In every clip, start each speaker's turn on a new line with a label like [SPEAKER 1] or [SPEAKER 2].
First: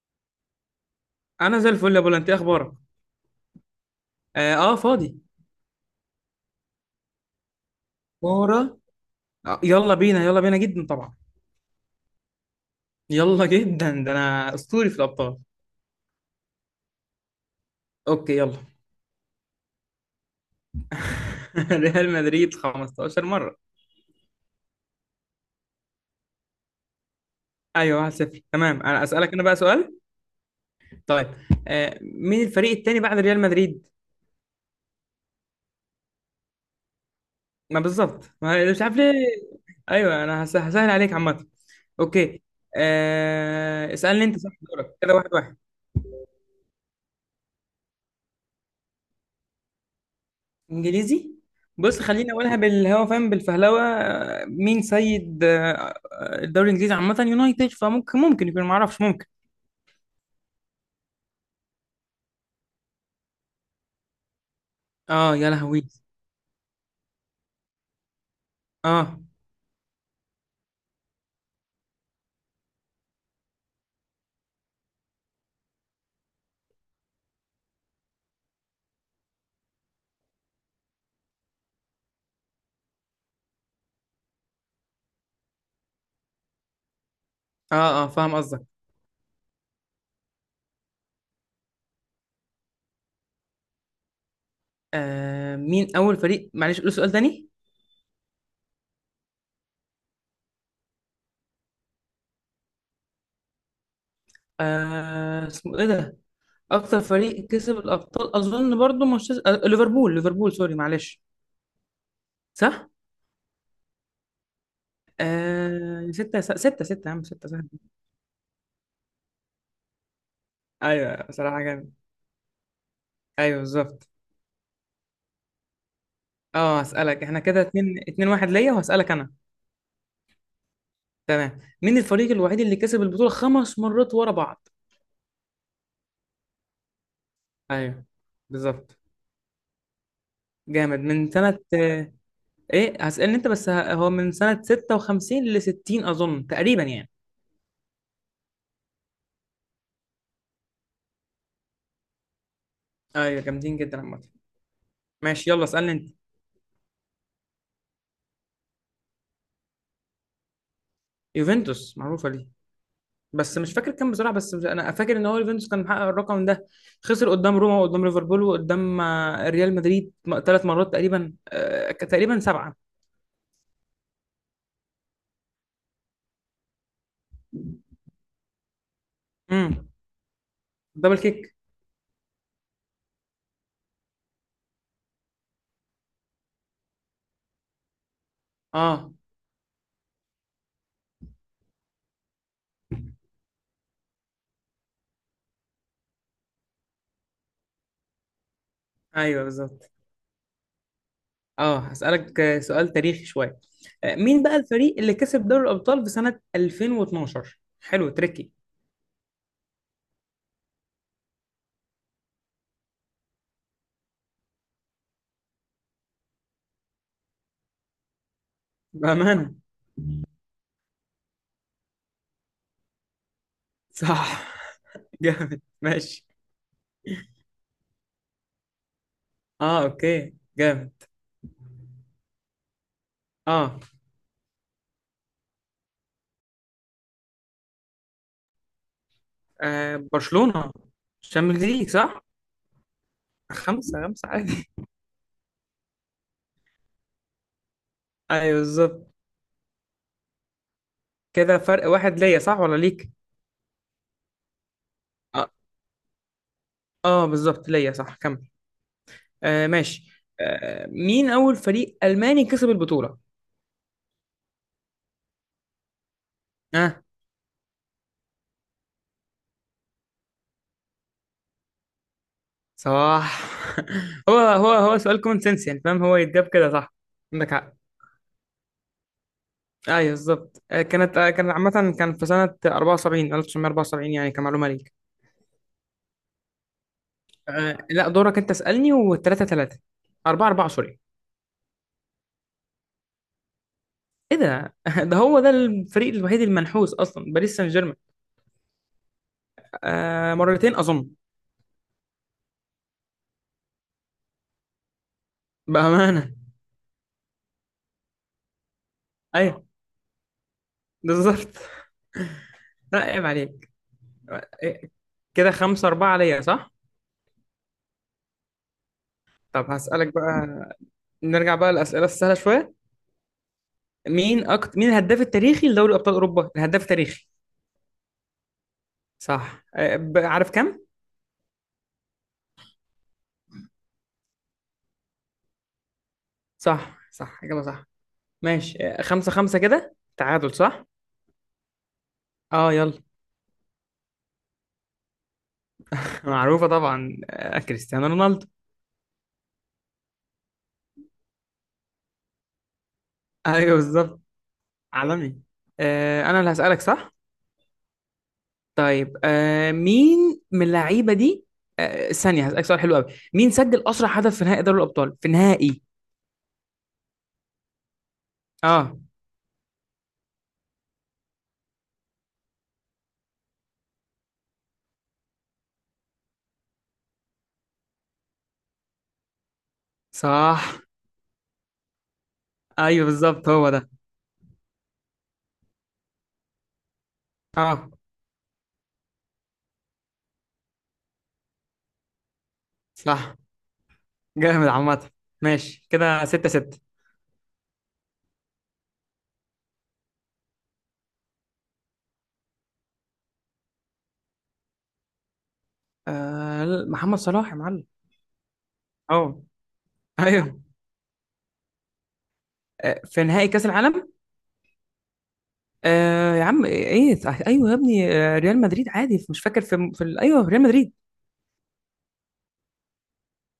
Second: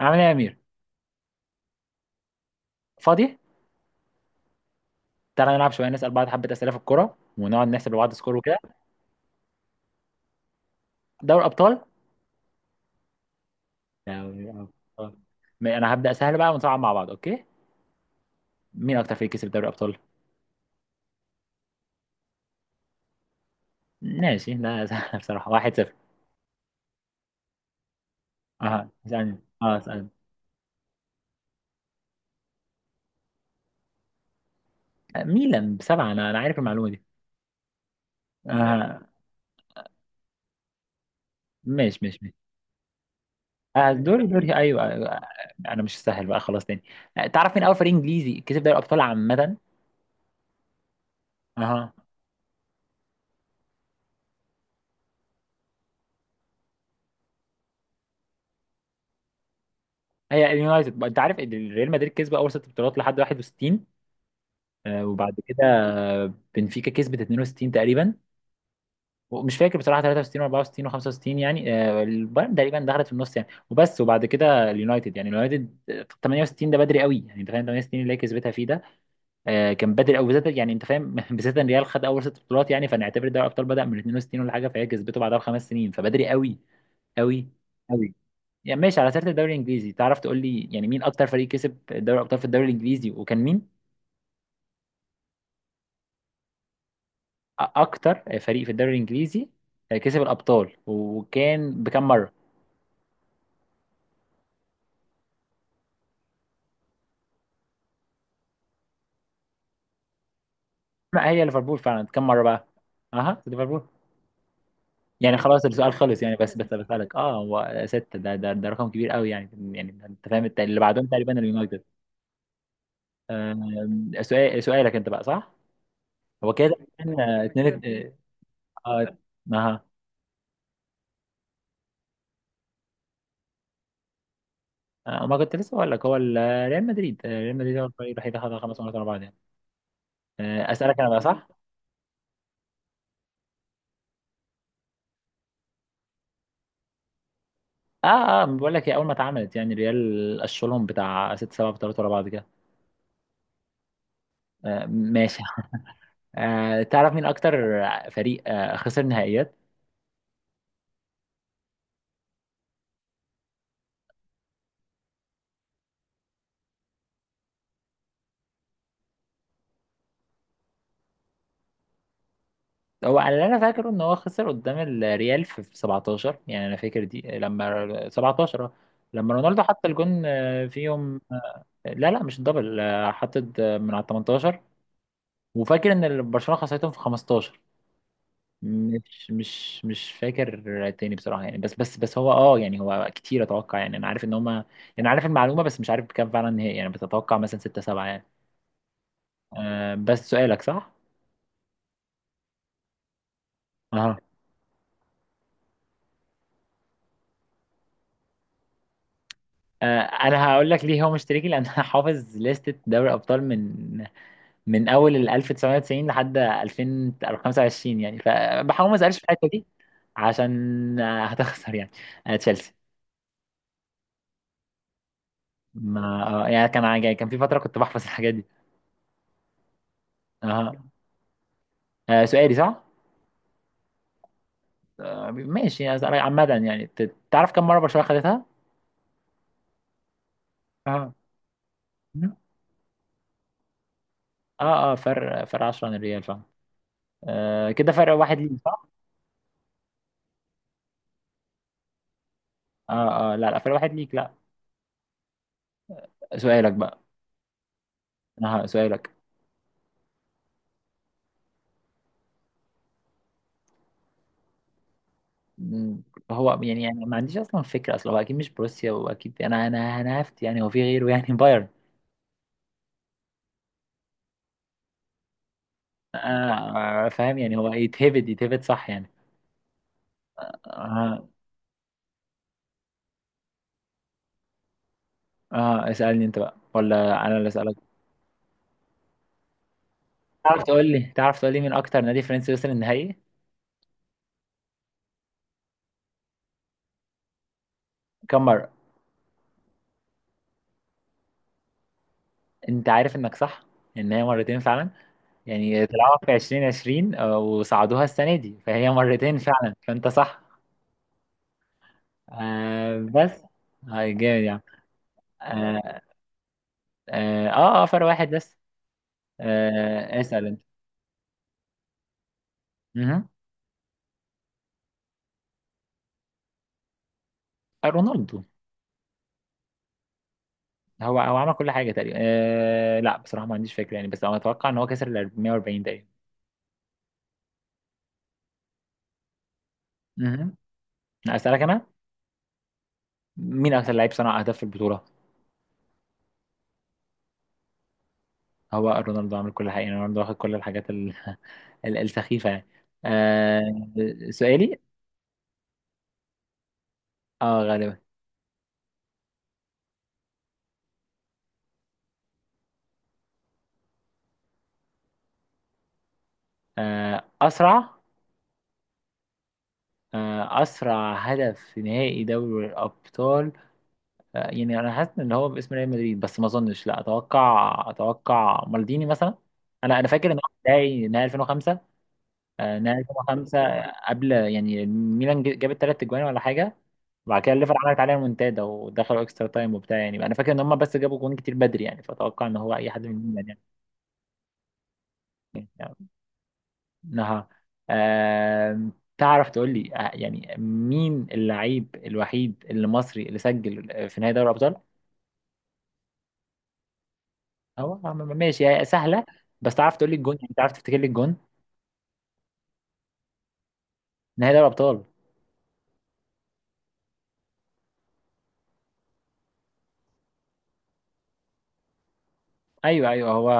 [SPEAKER 1] عامل ايه يا امير؟
[SPEAKER 2] انا زي الفل يا بولا. انت إيه اخبارك؟
[SPEAKER 1] فاضي.
[SPEAKER 2] اه، فاضي.
[SPEAKER 1] تعالى نلعب شويه، نسال بعض حبه اسئله في الكوره، ونقعد نحسب لبعض سكور وكده.
[SPEAKER 2] كوره. يلا بينا يلا بينا، جدا طبعا.
[SPEAKER 1] دوري ابطال.
[SPEAKER 2] يلا، جدا ده،
[SPEAKER 1] دوري
[SPEAKER 2] انا اسطوري في
[SPEAKER 1] ابطال.
[SPEAKER 2] الابطال.
[SPEAKER 1] انا هبدا سهل بقى ونصعب مع بعض، اوكي؟
[SPEAKER 2] اوكي، يلا.
[SPEAKER 1] مين اكتر فريق كسب دوري ابطال؟
[SPEAKER 2] ريال مدريد 15 مره.
[SPEAKER 1] ماشي، لا سهل بصراحه. 1-0.
[SPEAKER 2] ايوه، 1-0. تمام،
[SPEAKER 1] اه
[SPEAKER 2] انا اسالك
[SPEAKER 1] اسالني
[SPEAKER 2] انا بقى
[SPEAKER 1] اه
[SPEAKER 2] سؤال.
[SPEAKER 1] اسالني
[SPEAKER 2] طيب. مين الفريق التاني بعد ريال مدريد؟
[SPEAKER 1] ميلان بسبعه، انا عارف المعلومه دي.
[SPEAKER 2] ما بالظبط، ما مش عارف
[SPEAKER 1] اه.
[SPEAKER 2] ليه. ايوه، انا هسهل عليك عامه.
[SPEAKER 1] ماشي ماشي ماشي.
[SPEAKER 2] اوكي. اسالني
[SPEAKER 1] دوري
[SPEAKER 2] انت، صح؟
[SPEAKER 1] دوري ايوه.
[SPEAKER 2] دورك كده. 1-1.
[SPEAKER 1] انا مش سهل بقى، خلاص تاني. تعرف مين اول فريق انجليزي كسب دوري ابطال عامه؟
[SPEAKER 2] انجليزي.
[SPEAKER 1] اها.
[SPEAKER 2] بص، خليني اقولها بالهوا، فاهم، بالفهلوه. مين سيد الدوري الانجليزي عامه؟ يونايتد، فممكن يكون، معرفش، ممكن.
[SPEAKER 1] هي اليونايتد. انت عارف ان ريال مدريد كسب اول ست بطولات لحد 61؟ وبعد
[SPEAKER 2] اه يا
[SPEAKER 1] كده
[SPEAKER 2] لهوي.
[SPEAKER 1] بنفيكا كسبت 62 تقريبا،
[SPEAKER 2] اه
[SPEAKER 1] ومش فاكر بصراحه 63 و64 و65 يعني. البايرن تقريبا دخلت في النص يعني، وبس. وبعد كده اليونايتد يعني اليونايتد 68، ده بدري قوي، يعني انت فاهم؟ 68 اللي هي كسبتها فيه ده، كان بدري قوي بالذات، يعني انت فاهم بالذات ان ريال خد اول ست بطولات، يعني فنعتبر دوري الابطال بدا من 62 ولا حاجه، فهي كسبته بعدها بخمس سنين، فبدري قوي قوي
[SPEAKER 2] اه اه،
[SPEAKER 1] قوي.
[SPEAKER 2] فاهم قصدك.
[SPEAKER 1] يعني ماشي على سيره الدوري الانجليزي، تعرف تقول لي يعني مين اكتر فريق كسب دوري الابطال في الدوري الانجليزي، وكان مين؟
[SPEAKER 2] مين اول فريق؟ معلش قول سؤال تاني.
[SPEAKER 1] اكتر فريق في الدوري الانجليزي كسب الابطال، وكان بكم مره؟
[SPEAKER 2] اسمه ايه ده؟ اكتر فريق كسب الابطال، اظن برضو مانشستر، ليفربول، ليفربول، سوري معلش.
[SPEAKER 1] ما هي ليفربول فعلا، كم مره بقى؟
[SPEAKER 2] صح.
[SPEAKER 1] اها، ليفربول. يعني خلاص السؤال خلص يعني،
[SPEAKER 2] ستة
[SPEAKER 1] بس
[SPEAKER 2] ستة ستة يا
[SPEAKER 1] بسألك،
[SPEAKER 2] عم،
[SPEAKER 1] اه
[SPEAKER 2] ستة سهل.
[SPEAKER 1] هو ستة ده، رقم كبير قوي يعني. يعني انت فاهم اللي بعدهم
[SPEAKER 2] ايوه،
[SPEAKER 1] تقريبا
[SPEAKER 2] بصراحة
[SPEAKER 1] اليونايتد.
[SPEAKER 2] جامد. ايوه بالظبط.
[SPEAKER 1] سؤالك انت بقى، صح؟ هو كده
[SPEAKER 2] اه،
[SPEAKER 1] كان
[SPEAKER 2] هسألك. احنا كده
[SPEAKER 1] اتنين.
[SPEAKER 2] اتنين اتنين واحد ليا، وهسألك
[SPEAKER 1] اه.
[SPEAKER 2] انا.
[SPEAKER 1] آه،
[SPEAKER 2] تمام، مين الفريق الوحيد اللي كسب البطولة خمس مرات ورا بعض؟
[SPEAKER 1] ما كنت لسه بقول لك هو. ريال مدريد، ريال مدريد هو
[SPEAKER 2] ايوه
[SPEAKER 1] الفريق الوحيد اللي خدها خمس مرات
[SPEAKER 2] بالظبط.
[SPEAKER 1] ورا بعض يعني.
[SPEAKER 2] جامد
[SPEAKER 1] اسألك انا بقى،
[SPEAKER 2] من
[SPEAKER 1] صح؟
[SPEAKER 2] سنة ايه؟ هسألني انت بس، هو من سنة 56 ل 60 اظن تقريبا يعني.
[SPEAKER 1] اه اه، بقول لك هي اول ما اتعملت، يعني ريال قشلهم بتاع ست سبع بطولات ورا بعض كده.
[SPEAKER 2] ايوه، جامدين جدا عامة.
[SPEAKER 1] آه ماشي.
[SPEAKER 2] ماشي، يلا اسألني انت.
[SPEAKER 1] آه تعرف مين اكتر فريق خسر نهائيات؟
[SPEAKER 2] يوفنتوس، معروفة ليه. بس مش فاكر كام بصراحة، بس مش انا فاكر ان هو يوفنتوس كان محقق الرقم ده. خسر قدام روما، وقدام ليفربول، وقدام ريال مدريد. ثلاث مرات تقريبا، سبعة.
[SPEAKER 1] هو على اللي انا فاكره ان هو خسر قدام الريال في 17 يعني، انا فاكر دي لما 17، لما رونالدو حط
[SPEAKER 2] امم.
[SPEAKER 1] الجون
[SPEAKER 2] دبل
[SPEAKER 1] فيهم.
[SPEAKER 2] كيك.
[SPEAKER 1] لا لا، مش الدبل، حطت من على 18. وفاكر ان برشلونة خسرتهم في 15.
[SPEAKER 2] اه
[SPEAKER 1] مش فاكر تاني بصراحة يعني، بس هو اه يعني هو كتير، اتوقع يعني، انا عارف ان هما يعني، انا عارف المعلومة بس مش عارف بكام فعلا هي، يعني بتتوقع مثلا ستة سبعة يعني.
[SPEAKER 2] ايوه بالظبط.
[SPEAKER 1] آه بس سؤالك صح؟
[SPEAKER 2] اه، هسألك سؤال تاريخي شوية.
[SPEAKER 1] اها.
[SPEAKER 2] مين بقى الفريق اللي كسب دوري الأبطال في سنة 2012؟ حلو، تريكي.
[SPEAKER 1] آه انا هقول لك ليه هو مشتركي لان انا حافظ لستة دوري الابطال من اول ال 1990 لحد 2025 يعني، فبحاول ما اسالش في الحتة
[SPEAKER 2] بأمانة.
[SPEAKER 1] دي عشان هتخسر يعني. آه تشيلسي.
[SPEAKER 2] صح. جامد،
[SPEAKER 1] ما
[SPEAKER 2] ماشي.
[SPEAKER 1] آه يعني، كان كان في فترة كنت بحفظ الحاجات دي.
[SPEAKER 2] اه، اوكي،
[SPEAKER 1] اها.
[SPEAKER 2] جامد.
[SPEAKER 1] آه سؤالي صح؟
[SPEAKER 2] اه,
[SPEAKER 1] ماشي يعني، عامة يعني، تعرف كم مرة برشلونة خدتها؟
[SPEAKER 2] آه برشلونة،
[SPEAKER 1] اه
[SPEAKER 2] الشامبيونز ليج، صح؟ خمسة خمسة، عادي.
[SPEAKER 1] اه اه، فرق 10 عن الريال فاهم. آه كده فرق واحد ليك،
[SPEAKER 2] ايوه
[SPEAKER 1] صح؟
[SPEAKER 2] بالظبط. كده فرق واحد ليا، صح ولا ليك؟
[SPEAKER 1] اه اه لا لا، فرق واحد ليك، لا.
[SPEAKER 2] اه,
[SPEAKER 1] سؤالك بقى.
[SPEAKER 2] آه بالظبط ليا، صح، كمل.
[SPEAKER 1] انا سؤالك.
[SPEAKER 2] ماشي. مين اول فريق الماني كسب البطولة؟
[SPEAKER 1] مم، هو يعني
[SPEAKER 2] اه،
[SPEAKER 1] ما عنديش اصلا فكرة اصلا، هو اكيد مش بروسيا، واكيد انا هفت يعني، هو في غيره يعني. بايرن.
[SPEAKER 2] صح. هو سؤال كومن سنس، يعني فاهم، هو يتجاب كده، صح؟
[SPEAKER 1] فاهم
[SPEAKER 2] عندك
[SPEAKER 1] يعني
[SPEAKER 2] حق.
[SPEAKER 1] هو يتهبد يتهبد صح يعني.
[SPEAKER 2] ايوه بالظبط.
[SPEAKER 1] اه
[SPEAKER 2] كان عامة، كان في سنة 74، 1974 يعني، كمعلومة ليك.
[SPEAKER 1] اه، اسألني انت بقى، ولا انا اللي اسألك؟
[SPEAKER 2] لا، دورك انت، اسألني. و3 3، 4
[SPEAKER 1] تعرف
[SPEAKER 2] 4،
[SPEAKER 1] تقول
[SPEAKER 2] سوري.
[SPEAKER 1] لي تعرف تقول لي مين اكتر نادي فرنسي وصل النهائي؟
[SPEAKER 2] ايه ده؟ ده ده الفريق الوحيد المنحوس اصلا، باريس سان جيرمان.
[SPEAKER 1] كم مرة؟
[SPEAKER 2] مرتين اظن.
[SPEAKER 1] انت عارف انك صح، ان هي مرتين فعلا. يعني طلعوها
[SPEAKER 2] بأمانة.
[SPEAKER 1] في 2020، وصعدوها السنه دي، فهي مرتين
[SPEAKER 2] ايوه
[SPEAKER 1] فعلا، فانت صح.
[SPEAKER 2] بالظبط.
[SPEAKER 1] آه
[SPEAKER 2] لا عيب
[SPEAKER 1] بس.
[SPEAKER 2] عليك.
[SPEAKER 1] هاي جامد
[SPEAKER 2] آه،
[SPEAKER 1] يعني.
[SPEAKER 2] إيه، كده 5
[SPEAKER 1] اه
[SPEAKER 2] 4 عليا، صح؟
[SPEAKER 1] اه, آه فرق واحد بس.
[SPEAKER 2] طب هسألك
[SPEAKER 1] آه اسال
[SPEAKER 2] بقى.
[SPEAKER 1] انت.
[SPEAKER 2] نرجع بقى للأسئلة السهلة شوية.
[SPEAKER 1] مهم.
[SPEAKER 2] مين الهداف التاريخي لدوري أبطال أوروبا؟ الهداف التاريخي.
[SPEAKER 1] رونالدو.
[SPEAKER 2] صح. عارف كام؟
[SPEAKER 1] هو عمل كل حاجه تقريبا. آه لا بصراحه ما عنديش فكره يعني، بس انا اتوقع ان هو كسر ال 440 تقريبا.
[SPEAKER 2] صح، صح، إجابة صح. ماشي. خمسة خمسة، كده تعادل،
[SPEAKER 1] مهم.
[SPEAKER 2] صح؟
[SPEAKER 1] اسالك انا.
[SPEAKER 2] اه، يلا.
[SPEAKER 1] مين اكثر لعيب صنع اهداف في البطوله؟
[SPEAKER 2] معروفة طبعا، كريستيانو رونالدو.
[SPEAKER 1] هو رونالدو عامل كل حاجة يعني، رونالدو واخد كل الحاجات السخيفة يعني. آه
[SPEAKER 2] ايوه بالظبط.
[SPEAKER 1] سؤالي.
[SPEAKER 2] عالمي. انا اللي هسألك، صح؟
[SPEAKER 1] اه غالبا.
[SPEAKER 2] طيب، مين من اللعيبة دي. ثانية، هسألك سؤال حلو قوي. مين سجل أسرع هدف في نهائي دوري الأبطال؟ في نهائي.
[SPEAKER 1] آه أسرع،
[SPEAKER 2] اه،
[SPEAKER 1] آه أسرع هدف في نهائي دوري الأبطال. آه يعني أنا حاسس إن هو باسم ريال مدريد، بس ما أظنش، لا أتوقع مالديني مثلا. أنا فاكر إن هو
[SPEAKER 2] صح.
[SPEAKER 1] نهائي 2005. آه نهائي
[SPEAKER 2] ايوه بالظبط،
[SPEAKER 1] 2005.
[SPEAKER 2] هو ده.
[SPEAKER 1] قبل يعني ميلان جابت ثلاث أجوان ولا حاجة، بعد كده الليفر
[SPEAKER 2] اه،
[SPEAKER 1] عملت عليها منتدى ودخلوا اكسترا تايم وبتاع يعني، انا فاكر ان هم بس جابوا جون كتير بدري يعني، فاتوقع ان هو اي حد من
[SPEAKER 2] صح.
[SPEAKER 1] ميلان يعني.
[SPEAKER 2] جامد عامة. ماشي،
[SPEAKER 1] يعني
[SPEAKER 2] كده ستة ستة.
[SPEAKER 1] انها آم، تعرف تقول لي يعني مين اللعيب الوحيد اللي مصري اللي سجل في نهائي دوري الابطال؟
[SPEAKER 2] محمد صلاح يا معلم.
[SPEAKER 1] هو ماشي، هي سهله،
[SPEAKER 2] اه،
[SPEAKER 1] بس تعرف تقول لي الجون يعني،
[SPEAKER 2] ايوه.
[SPEAKER 1] تعرف تفتكر لي الجون؟
[SPEAKER 2] في نهائي كأس العالم.
[SPEAKER 1] نهائي دوري الابطال.
[SPEAKER 2] يا عم ايه. ايوه يا ابني، ريال مدريد، عادي، مش فاكر ايوه ريال مدريد.
[SPEAKER 1] ايوه ايوه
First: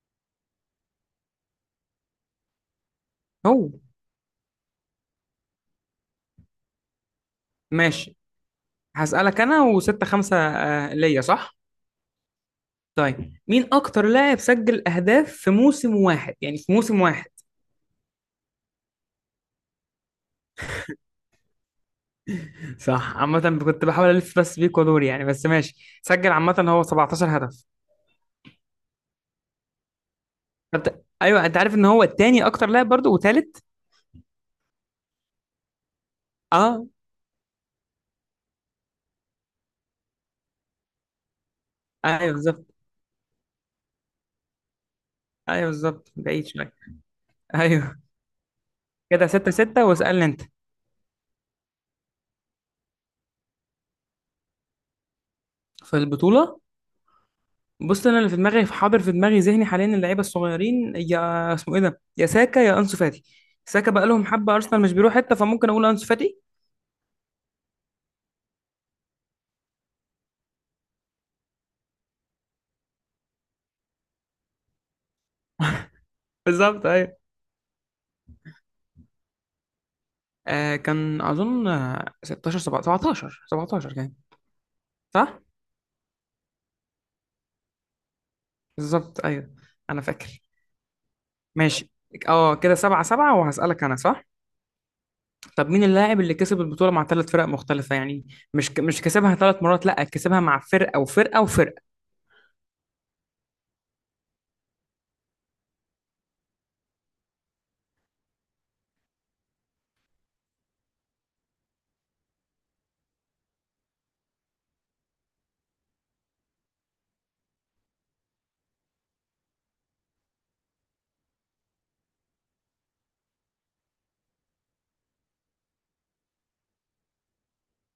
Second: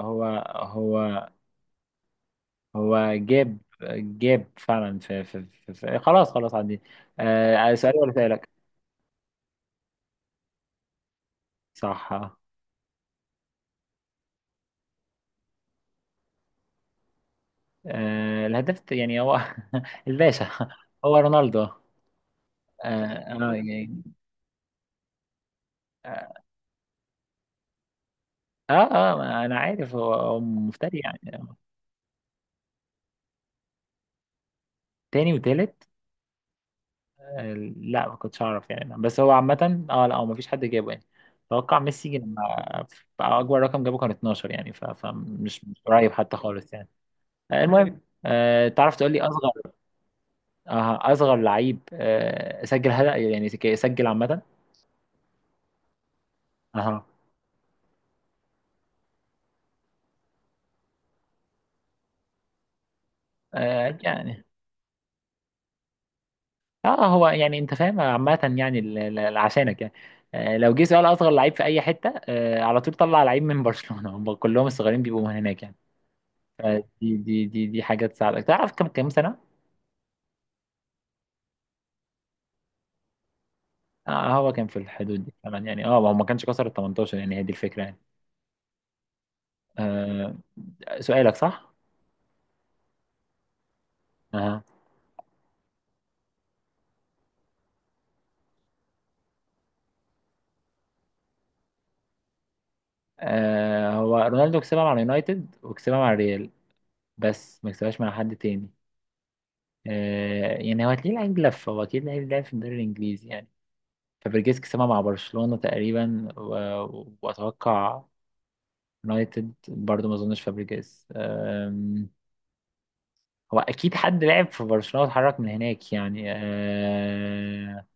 [SPEAKER 1] هو هو هو جاب
[SPEAKER 2] هو.
[SPEAKER 1] جاب فعلا في خلاص خلاص عندي. سؤالي ولا
[SPEAKER 2] ماشي،
[SPEAKER 1] سؤالك؟
[SPEAKER 2] هسألك انا، وستة خمسة ليا، صح؟
[SPEAKER 1] صح.
[SPEAKER 2] طيب، مين اكتر لاعب سجل اهداف في موسم واحد، يعني في موسم واحد؟
[SPEAKER 1] آه الهداف يعني هو الباشا، هو رونالدو اه.
[SPEAKER 2] صح عامة. كنت
[SPEAKER 1] يعني.
[SPEAKER 2] بحاول الف بس بيك ودوري يعني، بس ماشي، سجل
[SPEAKER 1] اه
[SPEAKER 2] عامة هو 17 هدف.
[SPEAKER 1] اه، ما انا عارف، هو هو مفتري
[SPEAKER 2] ايوه،
[SPEAKER 1] يعني.
[SPEAKER 2] انت عارف ان هو التاني اكتر لاعب برضه، وثالث.
[SPEAKER 1] تاني وتالت.
[SPEAKER 2] اه.
[SPEAKER 1] آه لا، ما كنتش اعرف يعني، بس هو عامة. اه لا هو ما فيش حد جابه يعني، اتوقع ميسي
[SPEAKER 2] ايوه
[SPEAKER 1] لما
[SPEAKER 2] بالظبط.
[SPEAKER 1] اكبر رقم جابه كان 12 يعني، فمش
[SPEAKER 2] ايوه
[SPEAKER 1] مش قريب
[SPEAKER 2] بالظبط،
[SPEAKER 1] حتى
[SPEAKER 2] بعيد
[SPEAKER 1] خالص
[SPEAKER 2] شويه.
[SPEAKER 1] يعني. آه
[SPEAKER 2] ايوه،
[SPEAKER 1] المهم، آه تعرف تقول لي
[SPEAKER 2] كده ستة
[SPEAKER 1] اصغر،
[SPEAKER 2] ستة، واسألني انت.
[SPEAKER 1] آه اصغر لعيب آه سجل هدف يعني، سجل عامة.
[SPEAKER 2] في البطولة.
[SPEAKER 1] اها.
[SPEAKER 2] بص، انا اللي في دماغي، في حاضر في دماغي، ذهني حاليا اللعيبه الصغيرين، يا اسمه ايه ده، يا ساكا يا انسو فاتي. ساكا
[SPEAKER 1] آه
[SPEAKER 2] بقى لهم
[SPEAKER 1] يعني،
[SPEAKER 2] حبه ارسنال، مش بيروح حته، فممكن اقول انسو فاتي.
[SPEAKER 1] اه هو يعني انت فاهم عامة يعني عشانك يعني، لو جه سؤال اصغر لعيب في اي حتة، على طول طلع لعيب من برشلونة، هم كلهم الصغيرين بيبقوا من هناك يعني.
[SPEAKER 2] بالظبط ايوه.
[SPEAKER 1] فدي دي حاجة تساعدك، تعرف كم سنة؟
[SPEAKER 2] كان اظن 16، 17، 17 كان.
[SPEAKER 1] آه هو كان في الحدود دي
[SPEAKER 2] صح.
[SPEAKER 1] فعلا يعني، اه هو ما كانش كسر ال 18 يعني، هي دي الفكرة يعني.
[SPEAKER 2] بالظبط ايوه. انا
[SPEAKER 1] آه
[SPEAKER 2] فاكر.
[SPEAKER 1] سؤالك صح؟
[SPEAKER 2] ماشي. اه، كده سبعة سبعة، وهسألك انا، صح؟
[SPEAKER 1] اه.
[SPEAKER 2] طب مين اللاعب اللي كسب البطولة مع ثلاث فرق مختلفة يعني؟ مش كسبها ثلاث مرات، لا كسبها مع فرقة وفرقة وفرقة.
[SPEAKER 1] هو رونالدو كسبها مع اليونايتد وكسبها مع الريال، بس ما كسبهاش مع حد تاني. آه يعني هو هتلاقيه لعيب لف، هو اكيد لعيب لعب في الدوري الانجليزي يعني. فابريجيز كسبها مع برشلونة تقريبا، و... واتوقع يونايتد برضو، ما اظنش فابريجيز. أم... هو اكيد حد لعب في برشلونة واتحرك من هناك يعني.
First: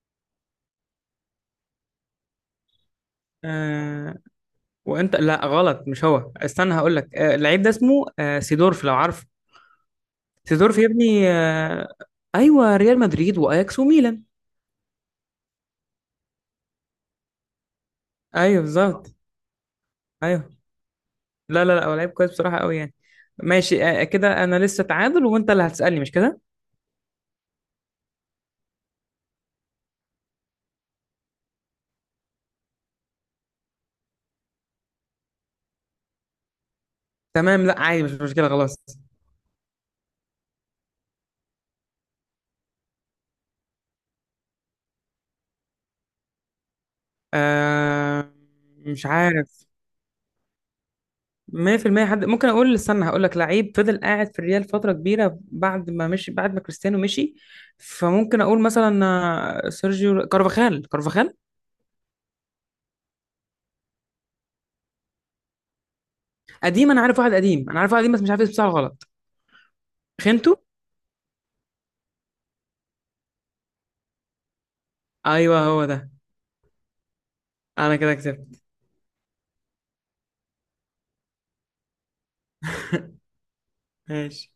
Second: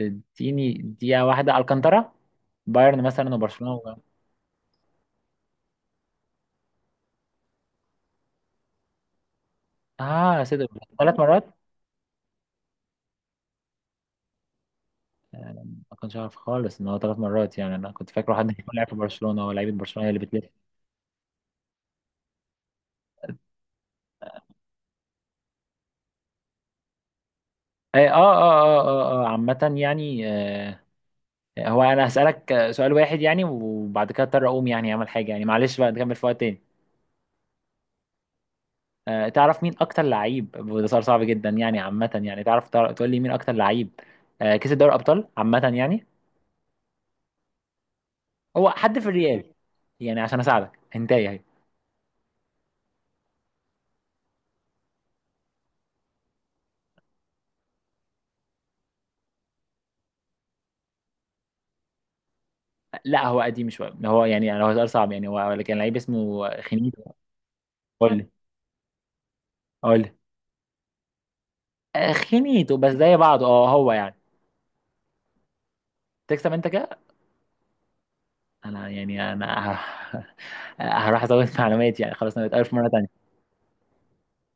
[SPEAKER 1] اديني دقيقة واحدة، الكانتارا، بايرن مثلا وبرشلونة و...
[SPEAKER 2] آه... وانت، لا غلط، مش هو، استنى هقول لك. اللعيب ده اسمه سيدورف، لو عارف.
[SPEAKER 1] اه صدق،
[SPEAKER 2] سيدورف يا
[SPEAKER 1] ثلاث
[SPEAKER 2] ابني.
[SPEAKER 1] مرات.
[SPEAKER 2] ايوه، ريال مدريد واياكس وميلان.
[SPEAKER 1] ما كنتش عارف خالص ان هو ثلاث مرات يعني، انا كنت فاكره حد
[SPEAKER 2] ايوه
[SPEAKER 1] يكون لعب في
[SPEAKER 2] بالظبط.
[SPEAKER 1] برشلونة، ولاعيبه برشلونة هي اللي بتلف.
[SPEAKER 2] ايوه. لا لا لا، هو لعيب كويس بصراحة، قوي يعني. ماشي. كده انا لسه تعادل، وانت اللي هتسألني، مش كده؟
[SPEAKER 1] آه عامة يعني، هو انا هسألك سؤال واحد يعني، وبعد كده اضطر اقوم يعني اعمل حاجة يعني، معلش بقى نكمل في وقت تاني.
[SPEAKER 2] تمام، لا عادي، مش مشكلة، خلاص.
[SPEAKER 1] أه تعرف مين اكتر لعيب، وده سؤال صعب جدا يعني عامة يعني، تعرف تقول لي مين اكتر لعيب أه كسب دوري ابطال عامة يعني؟
[SPEAKER 2] آه...
[SPEAKER 1] هو حد
[SPEAKER 2] مش
[SPEAKER 1] في الريال.
[SPEAKER 2] عارف.
[SPEAKER 1] يعني عشان اساعدك هنتاي اهي.
[SPEAKER 2] 100% حد، ممكن اقول، استنى هقول لك، لعيب فضل قاعد في الريال فتره كبيره بعد ما مشي، بعد ما كريستيانو مشي. فممكن اقول مثلا سيرجيو كارفاخال، كارفاخال.
[SPEAKER 1] لا هو قديم شوية، هو يعني هو سؤال صعب يعني، هو كان لعيب اسمه
[SPEAKER 2] قديم، انا
[SPEAKER 1] خينيتو.
[SPEAKER 2] عارف واحد قديم، انا عارف واحد قديم
[SPEAKER 1] قول
[SPEAKER 2] بس
[SPEAKER 1] لي.
[SPEAKER 2] مش عارف اسمه، بتاعه غلط.
[SPEAKER 1] قول لي.
[SPEAKER 2] خنتو.
[SPEAKER 1] خينيتو بس زي بعضه، اه هو يعني.
[SPEAKER 2] ايوه، هو ده.
[SPEAKER 1] تكسب انت كده.
[SPEAKER 2] انا كده كسبت.
[SPEAKER 1] انا يعني انا هروح ازود معلومات يعني، خلاص انا بتقابل في مرة تانية.
[SPEAKER 2] ماشي.